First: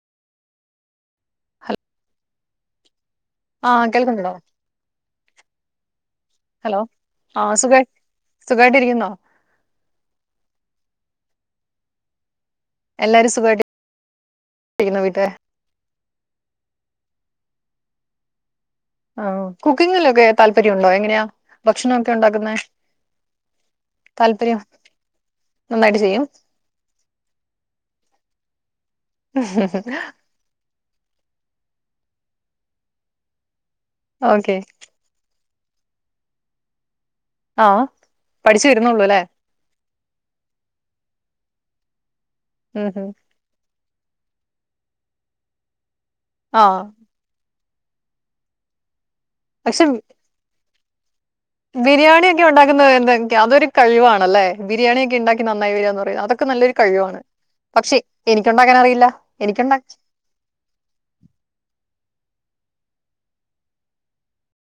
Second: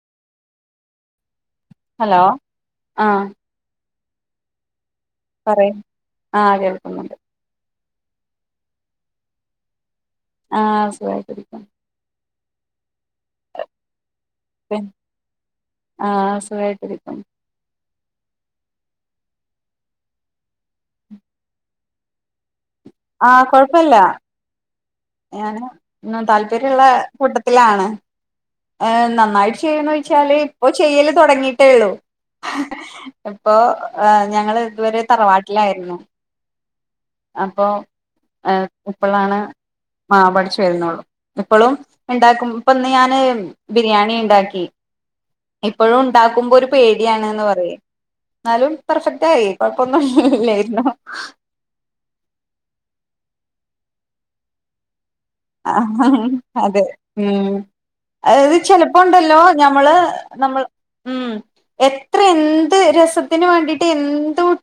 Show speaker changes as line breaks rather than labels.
Hello ആഹ്
ആഹ് കേൾക്കുണ്ടോ? ! ! ! ! ! ! ! ! ! ! ഹലോ ആഹ് സുഖ സുഖായിട്ടിരിക്കുന്നോ?
ആഹ് സുഖായിട്ടിരിക്ണ്.
എല്ലാരും സുഖായിട്ടിരി
പിന്നെ
വീട്ടിലൊക്കെ?
ആഹ് സുഖായിട്ടിരിക്കുന്നു
ആ കുക്കിങ്ങിലൊക്കെ താല്പര്യണ്ടോ എങ്ങനെയാ ഭക്ഷണ ഒക്കെ ഉണ്ടാക്കുന്നേ?
ആ കൊഴപ്പല്ല.
നന്നായിട്ട്
ഞാന്
ചെയ്യും
താല്പര്യള്ള കൂട്ടത്തിലാണ്. ഏ നന്നായിട്ട് ചെയ്യന്ന് വെച്ചാല്. ഇപ്പോചെയ്യല് തുടങ്ങിയിട്ടേള്ളൂ ഇപ്പോ ഞങ്ങ
ഓക്കെ
ൾഇതുവരെ തറവാട്ട് ട്ടിൽ ആയിരുന്നു അപ്പോ
ആഹ് പഠിച്ചു വരുന്നുള്ളൂ അല്ലേ
ഇപ്പോളാണ് ആ പഠിച്ചു വരുന്നുള്ളു ഇപ്പോഴും ഉണ്ടാക്കും ഇപ്പ
ഉം ഉം
ഞാന് ബിരിയാണി ഇണ്ടാക്കി ഇപ്പോഴും ഉണ്ടാക്കുമ്പോ ഒരു
ആഹ്
പേടിയാണ്ന്ന് പറിഎന്നാലും പെർഫെക്റ്റ് എയ് കോഴപ്പ ഒന്നു ഇല്ലായിരുന്നു
ബിരിയാണിയ ഒക്കെ ഉണ്ടാക്കുന്നത് എന്തെക്കെയ അതൊരു കഴിവ്‌ അണല്ലേ ബിരിയാണിക്കെ ഉണ്ടാക്കി നന്നായി വരികന്ന് പറ
ആഹ്
അതൊക്കെ നല്ലൊരു
അതെ
കഴിവാണ് പക്ഷെ എനിക്ക്
അത്
ഉണ്ടാക്കാൻ അറിയില്ല
ചെലപ്പോണ്ടല്ലോ
എനിക്കണ്ട
ഞമ്മള് നമ്മൾ ഉ എത്ര എന്ത് രസത്തിന് വേണ്ടീട്ട് എന്ത്